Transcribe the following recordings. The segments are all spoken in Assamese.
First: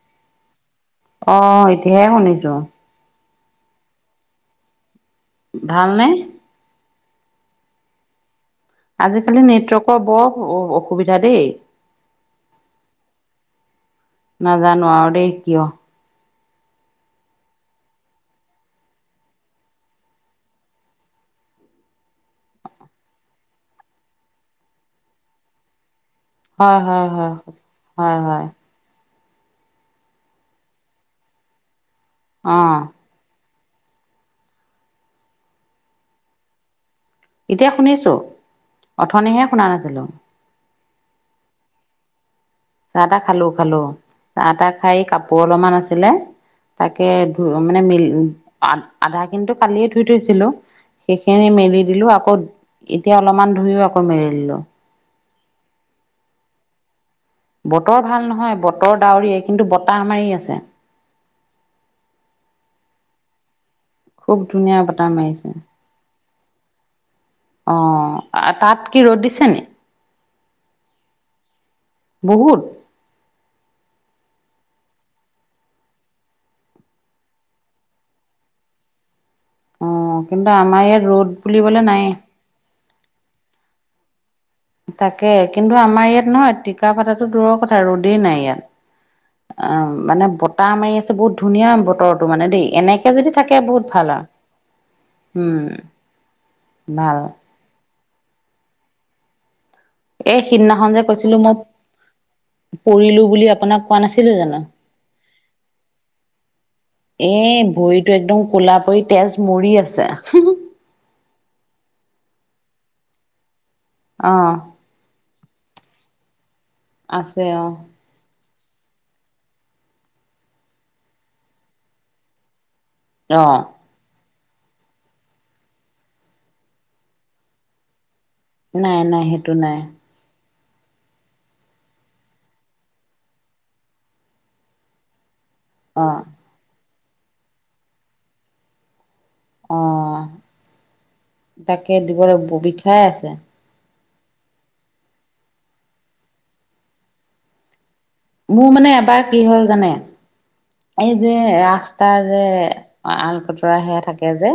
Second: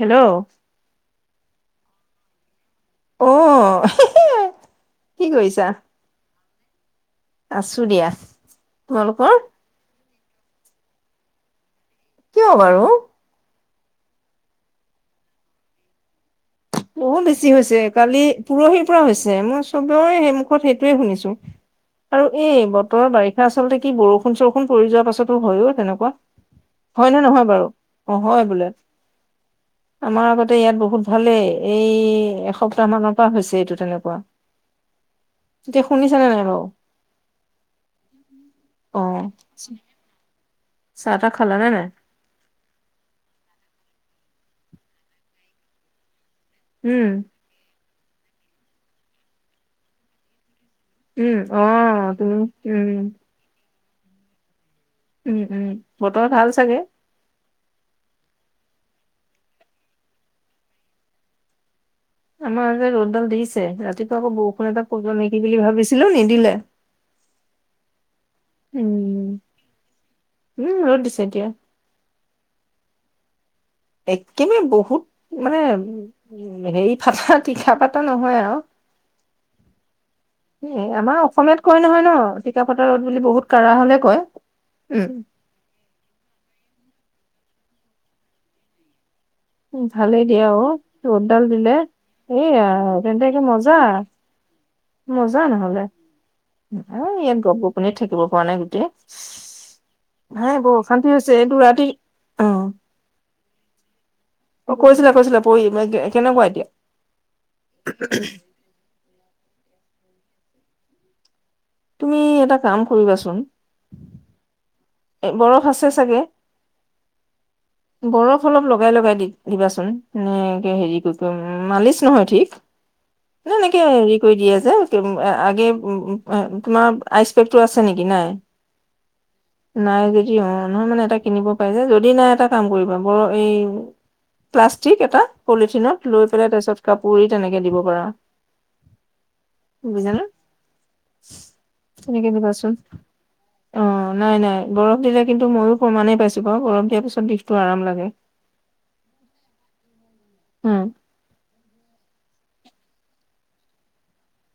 হেল্ল' অ এতিয়াহে শুনিছো। অ' কি কৰিছা? ভাল নে আছো দিয়া। তোমালোকৰ? আজিকালি নেটৱৰ্কৰ বৰ অসুবিধা দেই কিয় বাৰু। নাজানো আৰু দেই কিয় বহুত বেছি হৈছে কালি পৰহিৰ পৰা হৈছে মই চবে সেই মুখত সেইটোৱে শুনিছো। আৰু এই বতৰৰ বাৰিষা আচলতে কি বৰষুণ চৰষুণ পৰি যোৱাৰ পাছতো হয়ো তেনেকুৱা হয় নে নহয় বাৰু অ হয় বোলে। আমাৰ আগতে ইয়াত বহুত ভালেই এই অ', এসপ্তাহ মানৰ পৰা হৈছে এইটো তেনেকুৱা তেতিয়া শুনিছনে নাই বাওঁ। এতিয়া শুনিছোঁ অ', অথনিহে শুনা নাছিলোঁ। চাহ টাহ খালা নে নাই। চাহ তাহ খালো খালো চাহ তাহ খাই কাপোৰ অলপমান আছিলে উম, তাকে ধ মানে মিলি আধা খিনো কালিয়ে ধুই থৈছিলো। উম, সেইখিনি মেলি দিলো অ', আকৌ তুমি উম, এতিয়া অলপমান ধুইও আকৌ মেলি দিলো উম উম বৰতমে ভাল চাগে। বতৰ ভাল নহয় বতৰ ডাৱৰীয়ে কিন্তু বতাহ মাৰি আছে। আমাৰ ৰ'দডাল দিছে ৰাতিপুৱা আকৌ খুব বৰষুণ ধুনীয়া এটা বতাহ পৰিল নেকি মাৰিছে বুলি ভাবিছিলো নিদিলে। অ তাত কি ৰ'দ উম, দিছে নে। উম ৰ'দ দিছে এতিয়া। বহুত একেবাৰে বহুত মানে হেৰি ফাতা পিঠা পাতা নহয় আৰু। অ কিন্তু এ ইয়াত আমাৰ ৰ'দ অসমীয়াত বুলিবলে কয় নাই নহয় ন কিতাপত তাকে কিন্তু আমাৰ ইয়াত নহয় টিকা ভাতটো দূৰৰ কথা ৰ'দেই নাই ইয়াত অ, উম, ভালেই মানে দিয়া অ বতাহ মাৰি আছে বহুত ৰ'দডাল ধুনীয়া দিলে। বতৰটো মানে এইয়া দেই এনেকে তেন্তে যদি একে থাকে মজা বহুত ভাল অ, মজা নহলে আৰু ভাল ইয়াত গপ গপনিয় থাকিব। কোৱা নাই গোটে। এই ভাই বোৱ সিদিনাখন যে অশান্তি কৈছিলো হৈছে মই এইটো ৰাতি অ, পৰিলো বুলি আপোনাক কোৱা নাছিলো জানো অ, কৈছিলা- কৈছিলা পঢ়ি কেনেকুৱা এতিয়া। এ ভৰিটো একদম কলা পৰি তেজ মৰি আছে। তুমি এটা কাম কৰিবাচোন। অ', বৰফ আছে চাগে? আছে অ'। বৰফ অলপ লগাই লগাই দি দিবাচোন এ হেৰি মালিচ নহয় ঠিক। অ তেনেকে হেৰি কৈ দিয়ে যে আগে তোমাৰ আইচ পেকতটো আছে নেকি নাই। নাই - নাই। নাই দিদি অ, নহয় মানে এটা কিনিব পাৰি যে, যদি নাই এটা কাম কৰিবা বৰ এই প্লাষ্টিক এটা পলিথিনত লৈ অ', পেলাই তাৰ পিছত কাপৰি তেনেকে দিব পাৰা। বুজানা অ', তাকে দিব তেনেকে দিবা লাগিব চোন বিষাই আছে। অ, নাই - নাই বৰফ দিলে কিন্তু ময়ো প্ৰমাণে পাইছো বাৰু বৰফ দিয়াৰ পিছত বিষটো আৰাম লাগে। মোৰ মানে এবাৰ কি হ'ল জানে উম এই যে ৰাস্তাৰ যে আল খুতৰা সে থাকে যে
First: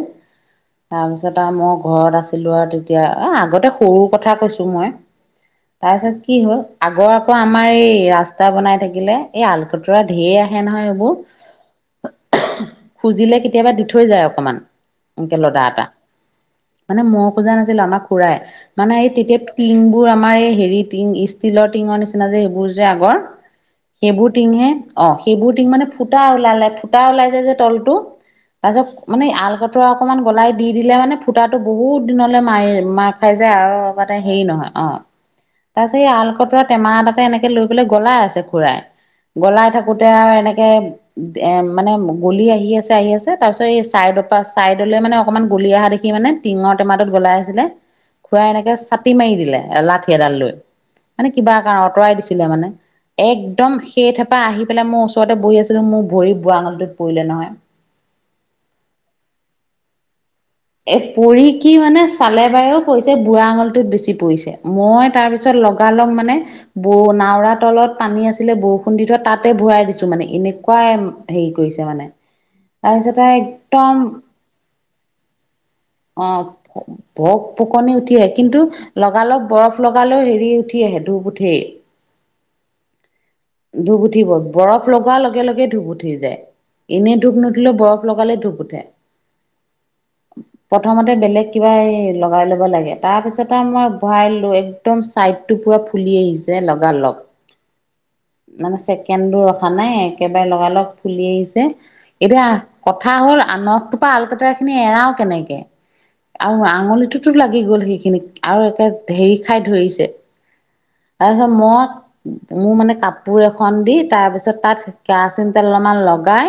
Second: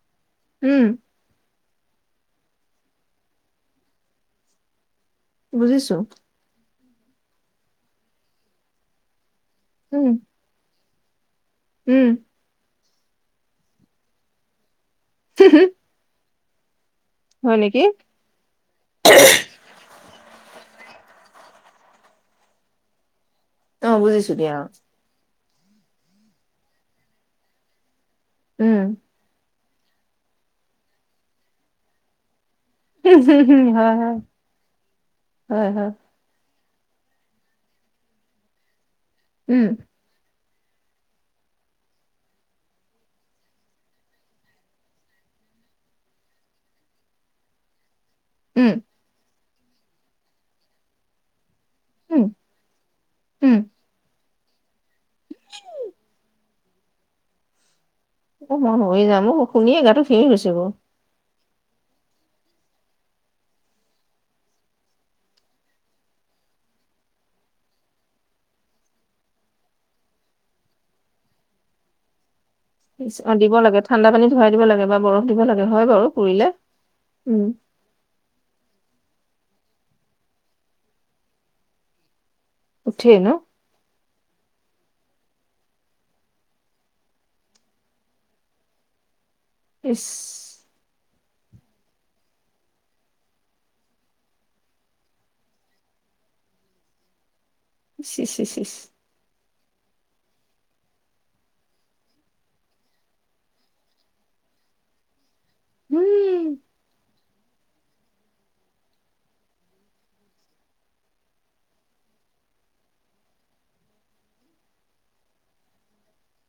উম তাৰপিছত আৰু মোক। ঘৰত আছিলো আৰু তেতিয়া আগতে সৰু কথা কৈছো মই বুজিছো তাৰপিছত কি হ'ল। আগৰ আকৌ আমাৰ এই ৰাস্তা বনাই থাকিলে এই আলকটুৰা উম, ঢেৰ আহে নহয় এইবোৰ উম, খুজিলে কেতিয়াবা দি থৈ যায় অকমান, এনেকে লদা এটা। মানে মই খোজা হয় নাছিলো নেকি? আমাক খুৰাই মানে এই তেতিয়া পিংবোৰ আমাৰ এই। হেৰি টিং ষ্টিলৰ টিঙৰ নিচিনা যে সেইবোৰ যে আগৰ অ', সেইবোৰ বুজিছো দিয়া। টিংহে অ, সেইবোৰ টিং মানে ফুটা ওলালে, ফুটা ওলাই যায় যে তলতো, উম, তাৰপিছত মানে আল কটৰা অকণমান গলাই দি দিলে মানে ফুটা টো বহুত দিনলৈ মাৰি মাৰ খাই যে হয়, হয়, আৰু হেৰি নহয় অ, হয়, হয়, তাৰপিছত এই আল কটৰাটোত টেমা তাতে এনেকে লৈ পেলাই গলাই আছে খুৰাই গলাই উম, থাকোতে আৰু এনেক এ মানে গলি আহি আছে - আহি আছে তাৰপিছত এই চাইদৰ পৰা চাইদলে মানে অকমান গুলি অহা দেখি মানে টিঙৰ টেমাটোত গলাই আছিলে। খুৰাই উম, এনেকে চাাটি মাৰি দিলে, লাঠি এডাল লৈ মানে কিবা কাৰণে আতৰাই উম, দিছিলে মানে উম, একদম সেই থেপা আহি পেলাই মোৰ ওচৰতে বহি আছিলো মোৰ ভৰি বুঢ়া আঙুল টোত পৰিলে নহয়। অ, মই হৈ যামো শুনিয় এ গাটো ঘেৰি গৈছো। এ পৰী কি মানে চালে বাৰেও পৰিছে বুঢ়া আঙুলটোত বেছি পৰিছে মই তাৰপিছত লগালগ মানে ব নাওৰা তলত পানী আছিলে বৰষুণ দি থোৱা তাতে ভৰাই দিছো মানে এনেকুৱাই হেৰি কৰি কৰিছে মানে। পিছ তাৰপিছত অ, আৰু দিব লাগে একদম ঠাণ্ডা পানী ধুৱাই দিব লাগে বা বৰফ। দিব লাগে হয় বাৰু অ, পুৰিলে ভক উম, ফকনি উঠি আহে কিন্তু লগালগ। অলপ বৰফ লগালেও হেৰি উঠি আহে ধূপ উঠেই। উঠে ন। ধূপ উঠিব বৰফ লগোৱাৰ লগে লগে ধুপ উঠি যায়। এনেই ধূপ নুঠিলেও বৰফ লগালে ধূপ উঠে। ইছ প্ৰথমতে বেলেগ কিবা এই লগাই ল'ব লাগে। তাৰ পিছতে মই ভৰাইলো একদম। চাইটো পুৰা ফুলি আহিছে লগা লগ ইচ ইচ ইচ ইচ মানে ছেকেণ্ড। নাই একেবাৰে লগাল লগ ফুলি আহিছে। এতিয়া কথা হ'ল নখ টোপা অলকটৰা খিনি এৰাও কেনেকে উম, আৰু আঙুলিটোত। লাগি গ'ল সেইখিনিক আৰু একে হেৰি খাই ধৰিছে। তাৰপিছত মই মোৰ মানে কাপোৰ এখন দি তাৰ পিছত তাত কেৰাচিন তেল অলপমান লগাই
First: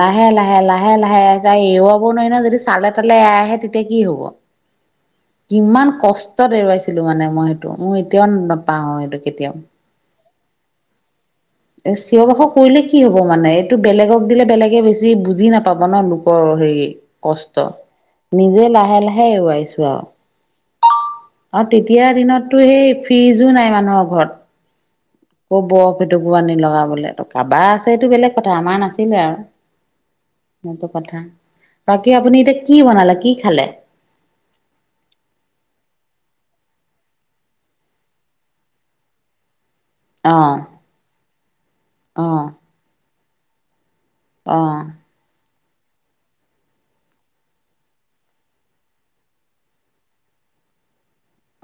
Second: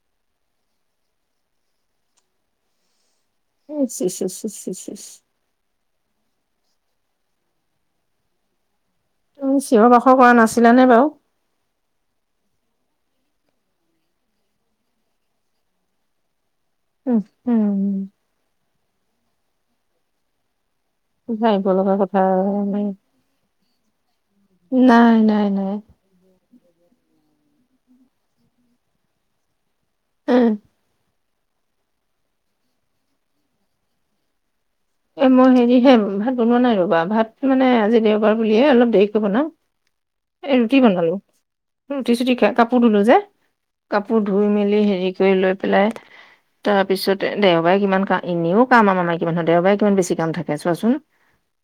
লাহে লাহে লাহে লাহে এৰুৱাব নোৱাৰি নহয়। যদি চালে তালে এ আহে তেতিয়া ইচ কি ইচ হ'ব ইচ ইচ ইচ ইচ কি হ'ব। কষ্টত এৰুৱাইছিলো মানে মই সেইটো ম এতিয়াও নাপাহওঁ সেইটো কেতিয়াও। ছিলা নে বাৰু। এ চিঞৰ বাখৰ কৰিলে কি হ'ব মানে এইটো বেলেগক দিলে বেলেগে বেছি বুজি নাপাব ন' লোকৰ উম, উম, কষ্ট নিজে লাহে লাহে এৰুৱাইছো আৰু। ভাবিব আৰু লগা তেতিয়া কথা দিনততটো নাই সেই ফিজো নাই মানুহৰ ঘৰত। নাই নাই বৰফ এটুকুৰ আনিম। লগাবলে ত কাৰোবাৰ আছে এইটো বেলেগ কথা আমাৰ নাছিলে আৰু উম, সেইটো কথা। বাকী আপুনি এতিয়া কি বনালে কি খালে। এ মই হেৰি হে ভাত বনোৱা নাই ৰ'বা ভাত মানে আজি দেওবাৰ বুলিয়ে অলপ দেৰিকে বনাওঁ। অ', এ ৰুটি বনালো ৰুটি চুটি অ', খাই কাপোৰ ধুলো যে। কাপোৰ ধুই মেলি অ', হেৰি কৰি লৈ। পেলাই তাৰ পিছতে দেওবাৰে কিমান কাহিনীও কাম কাম আমাৰ মাইকী মানুহৰ দেওবাৰে। কিমান বেছি কাম থাকে চোৱাচোন।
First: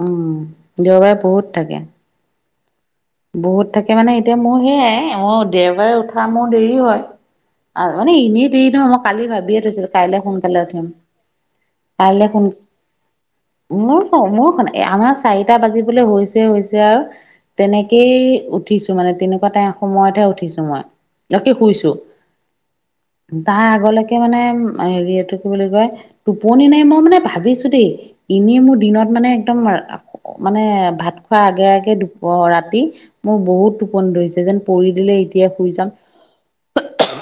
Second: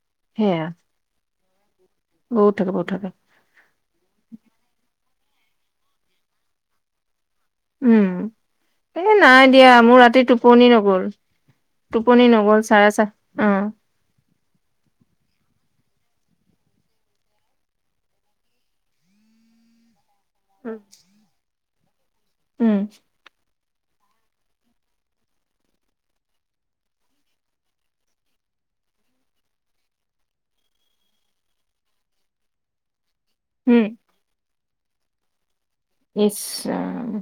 উম, সেয়া দেওবাৰে বহুত থাকে। বহুত থাকে বহুত থাকে বহুত থাকে মানে এতিয়া মোৰ সেয়াই মই দেওবাৰে উঠা মোৰ দেৰি হয়। অ উম মানে এনেই দি দি মই এ কালি নাই ভাবিয়ে দিয়া থৈছিলো মোৰ কাইলৈ ৰাতি সোনকালে টোপনি উঠিম। নগ'ল টোপনি কাইলৈ শুন নগ'ল চাৰে চা অ মোৰ মোৰখন আমাৰ চাৰিটা বাজিবলৈ হৈছে। হৈছে আৰু তেনেকেই উঠিছো, মানে তেনেকুৱা তাই সময়তহে উ। উঠিছো মই, তাকে শুইছো। উম। তাৰ আগলৈকে মানে হেৰি এইটো কি বুলি কয় টোপনি নাই মই মানে ভাবিছো দেই। আনিয়ে মোৰ দিনত মানে একদম মানে ভাত খোৱাৰ আগে আগে দুপৰাত মোৰ বহুত উম টোপন ধৰিছে যেন পৰি দিলে এতিয়া। শুই যাম ইচ ৰাম।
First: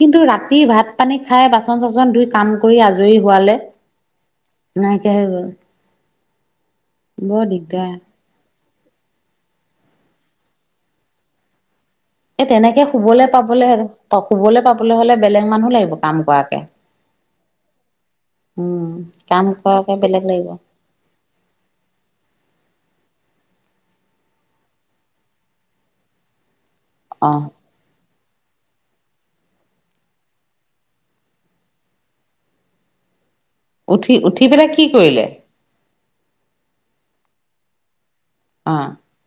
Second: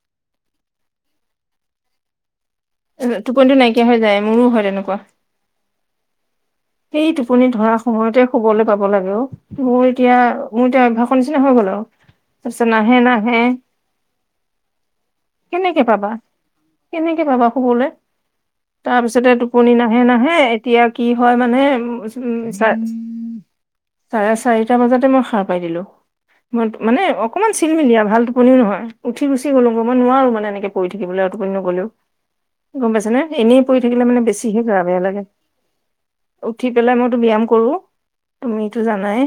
কিন্তু ৰাতি ভাত পানী খাই বাচন চাচন ধুই কাম কৰি আজৰি টোপনিটো হোৱালে। নাইকিয়া হৈ যায় মোৰো হয় তেনেকুৱা নাইকিয় হৈ গ'ল। সেই বৰ টোপনি ধৰা দিগদাৰ সময়তে শুবলৈ। পাব লাগে অ', মোৰ এতিয়া মোৰ এতিয়া অভ্যাসৰ নিচিনা হৈ গ'ল আৰু। এ তাৰপিছত তেনেকে নাহে শুবলৈ নাহে পাবলে শুবলৈ পাবলৈ হ'লে। বেলেগ মানুহ কেনেকে লাগিব পাবা কাম কৰাকে কেনেকে পাবা শুবলৈ। উম তাৰপিছতে কাম টোপনি কৰাকে নাহে বেলেগ নাহে লাগিব এতিয়া কি হয় মানে উ। চাৰে চাৰিটা বজাতে মই সাৰ পাই দিলো ম মানে অ অকমান চিল মিলিয়া ভাল শুনিও নহয় উঠি ৰুচি গ'লো গ মই নোৱাৰো মানে এনেকে পৰি থাকিবলৈ টুপনি নগ'লেও কি গম পাইছে নে। এনেই পৰি থাকিলে উঠি মানে উঠি বেছিহে পেলাই গা কি বেয়া লাগে। কৰিলে উঠি পেলাই মইতো ব্যায়াম কৰো। অ তুমিটো জানাই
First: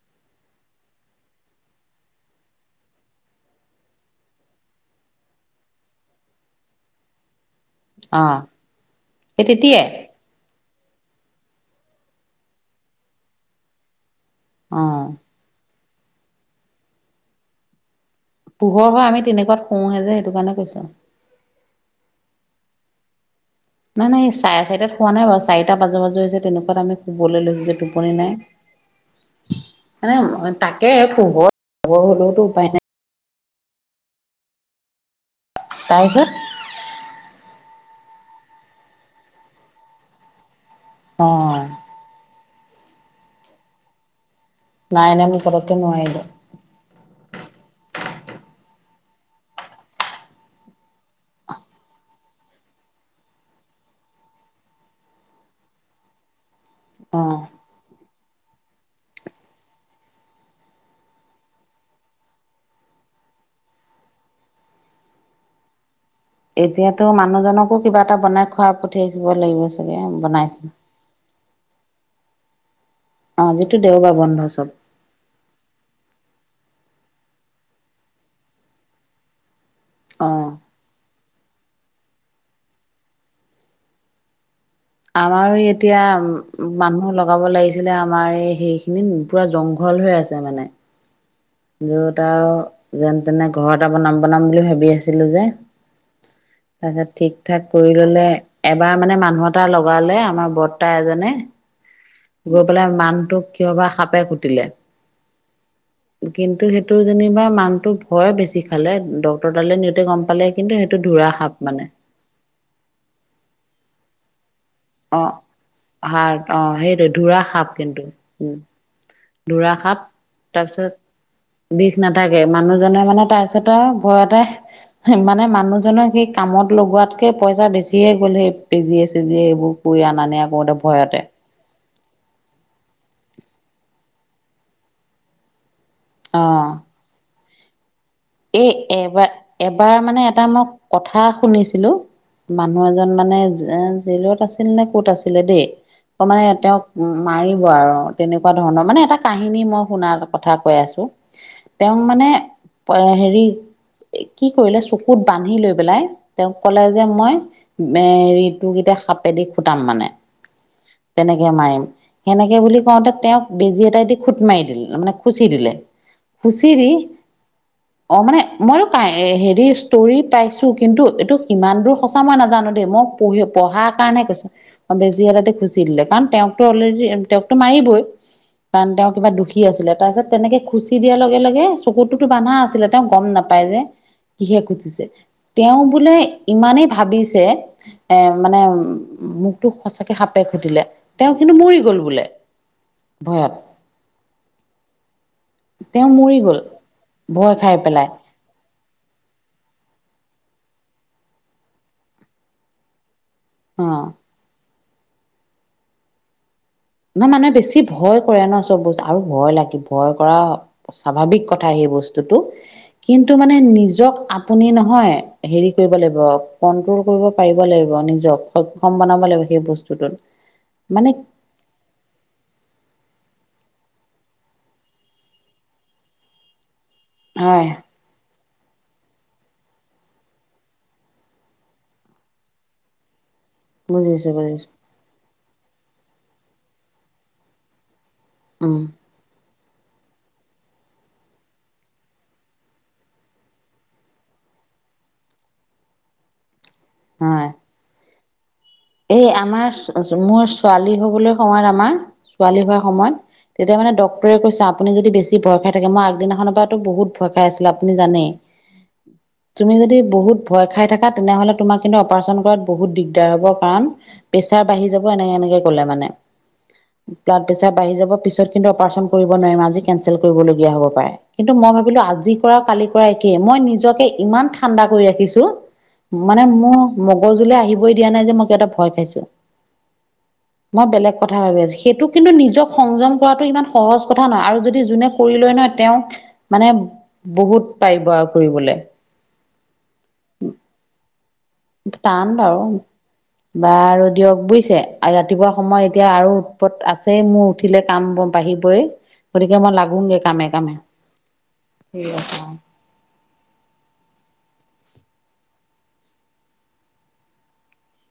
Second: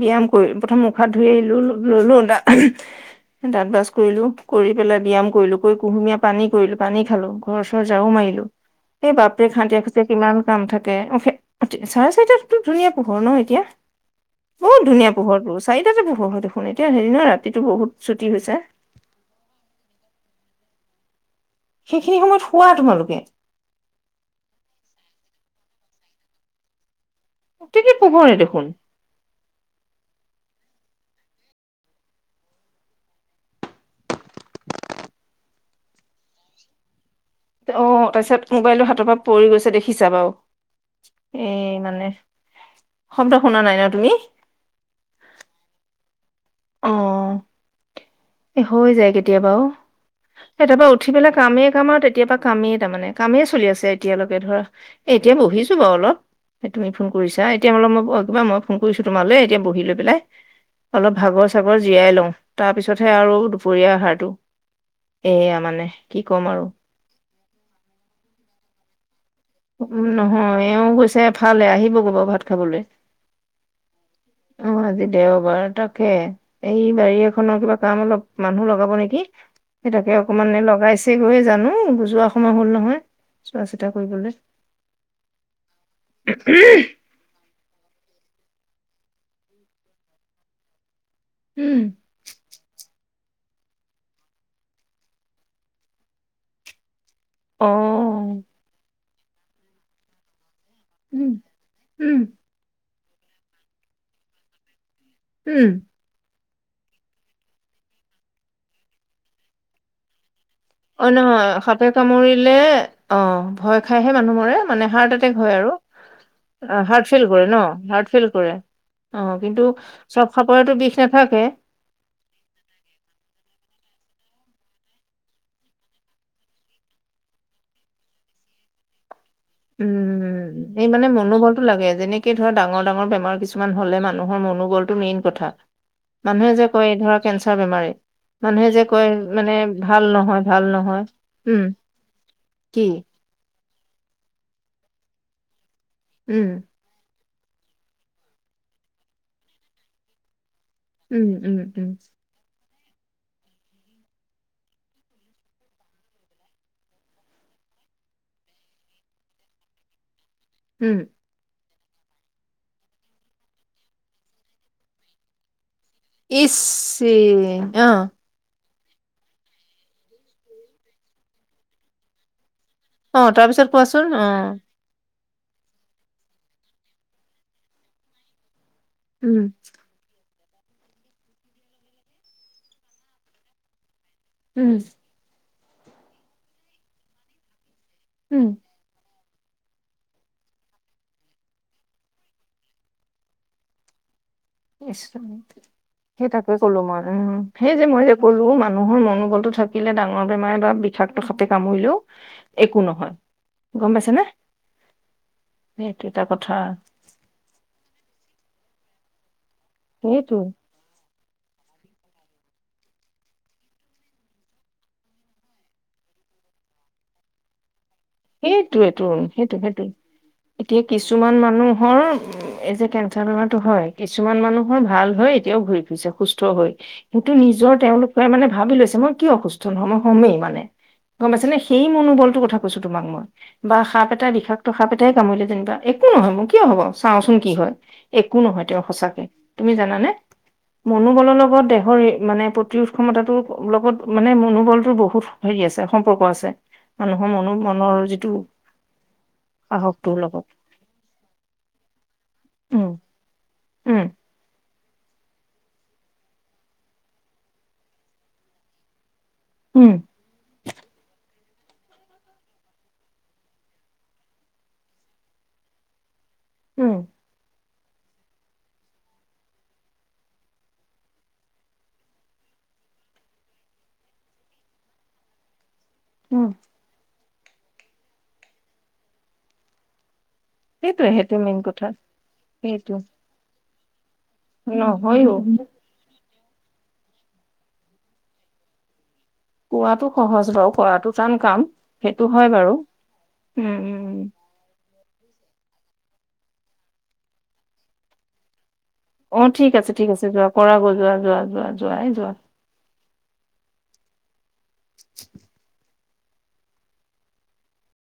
ব্যায়াম। কৰি প্ৰথম মুখাত ধুই আহিলোঁ ল'লো দাঁ-দাঁত ব্ৰাছ কৰিলো কৰি পেলাই ব্যায়াম কৰিলো কৰি কুহুমীয়া পানী কৰিলো, পানী খালোঁ। ঘৰ-চৰ যাৰু অ মাৰিলোঁ, এই বাপটে সেই খানটে তেতিয়াই খুতিয়ে কিমান কাম থাক কে চাৰে-চাৰিটাতটো ধুনীয়া পোহৰ ন এতিয়া। বহুত অ ধুনীয়া পোহৰটো। চাৰিটাতে পোহৰ হয় দেখোন এতিয়া হেৰী নহয় ৰাতিটো বহুত ছুটি হৈছে পোহৰ হয়, আমি তেনেকুৱাত শুওহে যে সেইটো কাৰণে কৈছো। সেইখিনি সময়ত শুৱা তোমালোকে? নাই নাই, চাৰে-চাৰিটাত শুৱা নাই বাৰু! চাৰিটা বাজো বাজো হৈছে তেনেকুৱাত আমি শুবলে লৈছোঁ যে গোটেইটো টোপনি পোহৰে দেখোন নাই। এনে তাকে পোহৰ, পোহৰ হ'লেওতো উপায় নাই। তাৰ পিছত? অ' তাৰপিছত মোবাইলটো হাতৰ পৰা পৰি গৈছে দেখিছা বাৰু! অ এ মানে, শব্দ শুনা নাই ন তুমি? নাই নাই, মই পতকে নোৱাৰিলোঁ। অহ, এ হৈ যায় কেতিয়াবা অ'। সেই তাৰ পৰা উঠি পেলাই কামেই কাম, আৰু তেতিয়া পৰা কামেই তাৰমানে কামেই চলি আছে এতিয়ালৈকে ধৰা। এতিয়া বহিছোঁ বাৰু অলপ। তুমি ফোন অ কৰিছা এতিয়া অলপ মই কিবা মই ফোন কৰিছো তোমালৈ এতিয়া বহি লৈ পেলাই অলপ ভাগৰ চাগৰ জিয়াই লওঁ তাৰ পিছত তাৰপাছতহে আৰু দুপৰীয়া আহাৰতটো এইয়া মানে কি ক'ম আৰু এতিয়াতো মানুহজনকো কিবা এটা বনাই খোৱাৰ প্ৰতি উ নহয় এওঁ গৈ হৈছে এফালে আহিব ভাত খাবলৈ অ যিটো দেওবাৰ বন্ধ চব ও আজি দেও বাৰ তাকে এই বাৰী এখনৰ কিবা কাম অলপ মানুহ লগাব নেকি সেইতাকে অ অকমানে লগাইছে। গৈয়ে জানো বুজোৱা সময় হল নহয় চোৱা চিতা কৰিবলৈ আমাৰো এতিয়া মানুহ লগাব লাগিছিলে আমাৰ সেই খিন পুৰা জংঘল হৈ আছে মানে! উম য'ত আৰু যেন যেনে ঘৰ এটা বনাম বনাম বুলি ভাবি আছিলোঁ যে তাৰপিছত ঠিক ঠাক কৰি ললে অ এবাৰ মানে মানুহ এটা লগালে আমাৰ বৰ্তা উম, এজনে উম, গৈ পেলাই মানুহটোক কিয় বা সাপে খুটিলে। উম। কিন্তু সেইটো যেনিবা মানুটো ভয় বেছি খালে ডক্ক্তৰ দালে নিওঁতে গম পালে কিন্তু সেইটো অঁ ধুৰা নহয় সাপ মানে সাপে কামুৰিলে অঁ ভয় খাইহে মানুহ মোৰে মান অ হাৰ্টএতেক, আৰু হাৰ্ট অ হাৰ্ট সেইটো ধুৰা সাপ কিন্তু ফেল কৰে উম ন! অঁ কিন্তু ধুৰা সাপ চব সাপোৰেটো তাৰপিছত বিষ নাথাকে। বিষ নাথাকে মানুহজনে মানে তাৰপিছত আৰু ভয়তে মানে মানুহজনৰ সি কামত লগোৱাতকে পইচা বেছিয়ে গ'ল সেই বেজি আছে। যে এইবোৰ কৰি আনা নিয়া কৰোতে উম, এই মানে ভয়তে মনোবলটো লাগে যেনেকে ধৰ ডাঙৰ ডাঙৰ বেমাৰ কিছুমান হলে মানুহৰ মনোবলটো মেইন কথা মানুহে যে কয় এই ধৰ কেঞ্চাৰ বেমাৰী। এ মানুহে যে কয় এবাৰ মানে এবাৰ ভাল মানে নহয় এটা মই ভাল নহয় কথা উম, শুনিছিলো কি মানুহ এজন মানে জেলত আছিল নে কত আছিলে দেই অ মানে উম, তেওঁক মাৰিব আৰু তেনেকুৱা ধৰণৰ মানে এটা কাহিনী মই শুনাৰ ক কথা কৈ আছো উম, উম, উম, তেওঁক মানে হেৰি কি কৰিলে চকুত বান্ধি লৈ পেলাই তেওঁক কলে যে মই এ ৰিতু কেইটা সাপেদি খুটাম মানে উম, তেনেকে মাৰিম সেনেকে বুলি কওঁতে তেওঁক বেজী এটাই দি খুট মাৰি দিলে মানে খুচি দিলে ইছ খুচি দি ছিঃ অ মানে মইয়ো ক হেৰি ষ্টৰি পাইছো কিন্তু এইটো কিমান দূৰ সঁচা মই নাজানো মই অ পঢ়ি তাৰপিছত পঢ়াৰ কোৱাচোন কাৰণে অ কৈছো বেছ যিহতে খুচি দিলে কাৰণ তেওঁকতো অলৰেডি তেওঁকতটো মাৰিবই কাৰণ তেওঁ কিবা উম দুখী আছিলে তাৰপিছত তেনেকে খুচি দিয়াৰ লগে লগে চকুৰটোতো বান্ধা আ ছিলে তেওঁ গম নাপায় যে কিহে উম খুজিছে তেওঁ বোলে ইমানেই ভাবিছে এ উম মানে মুখটো সঁচাকে সাপে খুটিলে তেওঁ কিন্তু মৰি গ'ল বোলে। ভয়ত। ইচ ৰাম তেওঁ সেই মৰি তাকে গ'ল ক'লো মই আৰু। উম, ভয় সেই খাই যে মই পেলাই যে ক'লো মানুহ মনোলটো থাকিলে ডাঙৰ ৰ' বেমাৰে বা বিষাক্ত সাপে কামুৰিলেও একো নহয় গম অ পাইছে নে। সেইটো এটা কথা মানুহে বেছি ভয় কৰে ন চব বস্তু আৰু ভয় লাগিব ভয় সেইটো কৰা স্বাভাৱিক কথা সেই বস্তুটো কিন্তু মানে নিজক আপুনি নহয় হেৰি কৰিব লাগিব কন্ট্ৰল কৰিব পাৰিব লাগিব। নিজক সক্ষম সেইটোৱেটো বনাব লাগিব সেইটো সেই সেইটো বস্তুটোত এতিয়া মানে কিছুমান মানুহৰ উম, এই যে কেঞ্চাৰ বেমাৰতো হয় কিছুমান মানুহৰ ভাল হয় এতিয়াও ঘূৰি ফুৰিছে সুস্থ হৈ। সোৰতো হয় নিজৰ তেওঁলোকে মানে ভাবি লৈছে মই কি অসুস্থ ধৰ্ম সেই মানে গম পাইছে নে সেই মনোবলটোৰ কথা কৈছো তোমাক মই। বা সাপ বুজিছো এটা বুজিছো বিষাক্ত সাপ এটাই কামূৰিলে যেনিবা একো নহয় মোৰ কিয় হ'ব চাওঁচোন কি হয়। একো নহয় উম তেওঁ সঁচাকে তুমি জানানে মনোবলৰ লগত দেহৰ মানে প্ৰতিৰোধ ক্ষমতাটোৰ লগত মানে মনোবলটো বহুত আছে সম্পৰ্ক আছে মানুহৰ হয় মনো মনৰ যিটো এই সাহসটোৰ আমাৰ মোৰ লগত ছোৱালী হবলৈ সময়ত আমাৰ ছোৱালী হোৱাৰ উম সময়ত তেতিয়া মানে উম ডক্টৰে কৈছে আপুনি যদি বেছি ভয় খাই থাকে মই আগদিনাখনৰ পৰাতো বহুত ভয় খাই আছিলে আপুনি জানেই তুমি উম, যদি বহুত ভয় খাই থাকা তেনেহলে তোমাৰ কিন্তু অপাৰচন কৰাত বহুত দিগদাৰ হ'ব কৰণ প্ৰেচাৰ বাঢ়ি যাব এনেকে এনেকে ক'লে মানে উম, ব্লাড প্ৰেছাৰ পাই ‌যাব পিছত কিন্তু অপাৰচন কৰিব নোৱাৰিম আজি কেলচেল কৰিবলগীয়া হব পাৰে কিন্তু মই ভাবিলোঁ আজি কৰা কৰা মই নিজকে ইমান ঠাণ্ডা কৰি ৰাখিছো মানে উম, মোৰ মগজুলে আহিবই দিয়া নাই যে মই কিবা এটা ভয় খাইছো মই সেইটোৱে বেলেগ সেইটো কথা মেইন ভাবি আছো সেইটো কিন্তু নিজক সেইটো সংযম কৰাটো ইমান সহজ কথা নহয় আৰু যদি যোনে নহয়ও কৰি লয় নহয় তেওঁক মানে বহুত পাৰিব আৰু ফুৰিবলে কোৱাটো সহজ বাৰু কৰাটো টান কাম সেইটো টান হয় বাৰু বা উম, উম, আৰু উম, দিয়ক বুইছে আৰু ৰাতিপুৱা সময় এতিয়া আৰু উৎপট আছেই মোৰ উঠিলে কাম বাঢ়িবই অ', গতিকে ঠিক মই আছে ঠিক লাগোগে আছে যোৱা কামে কৰা কামে গৈ যোৱা যোৱা যোৱা যোৱাই ঠিক যোৱা। আছে অ [inaudible]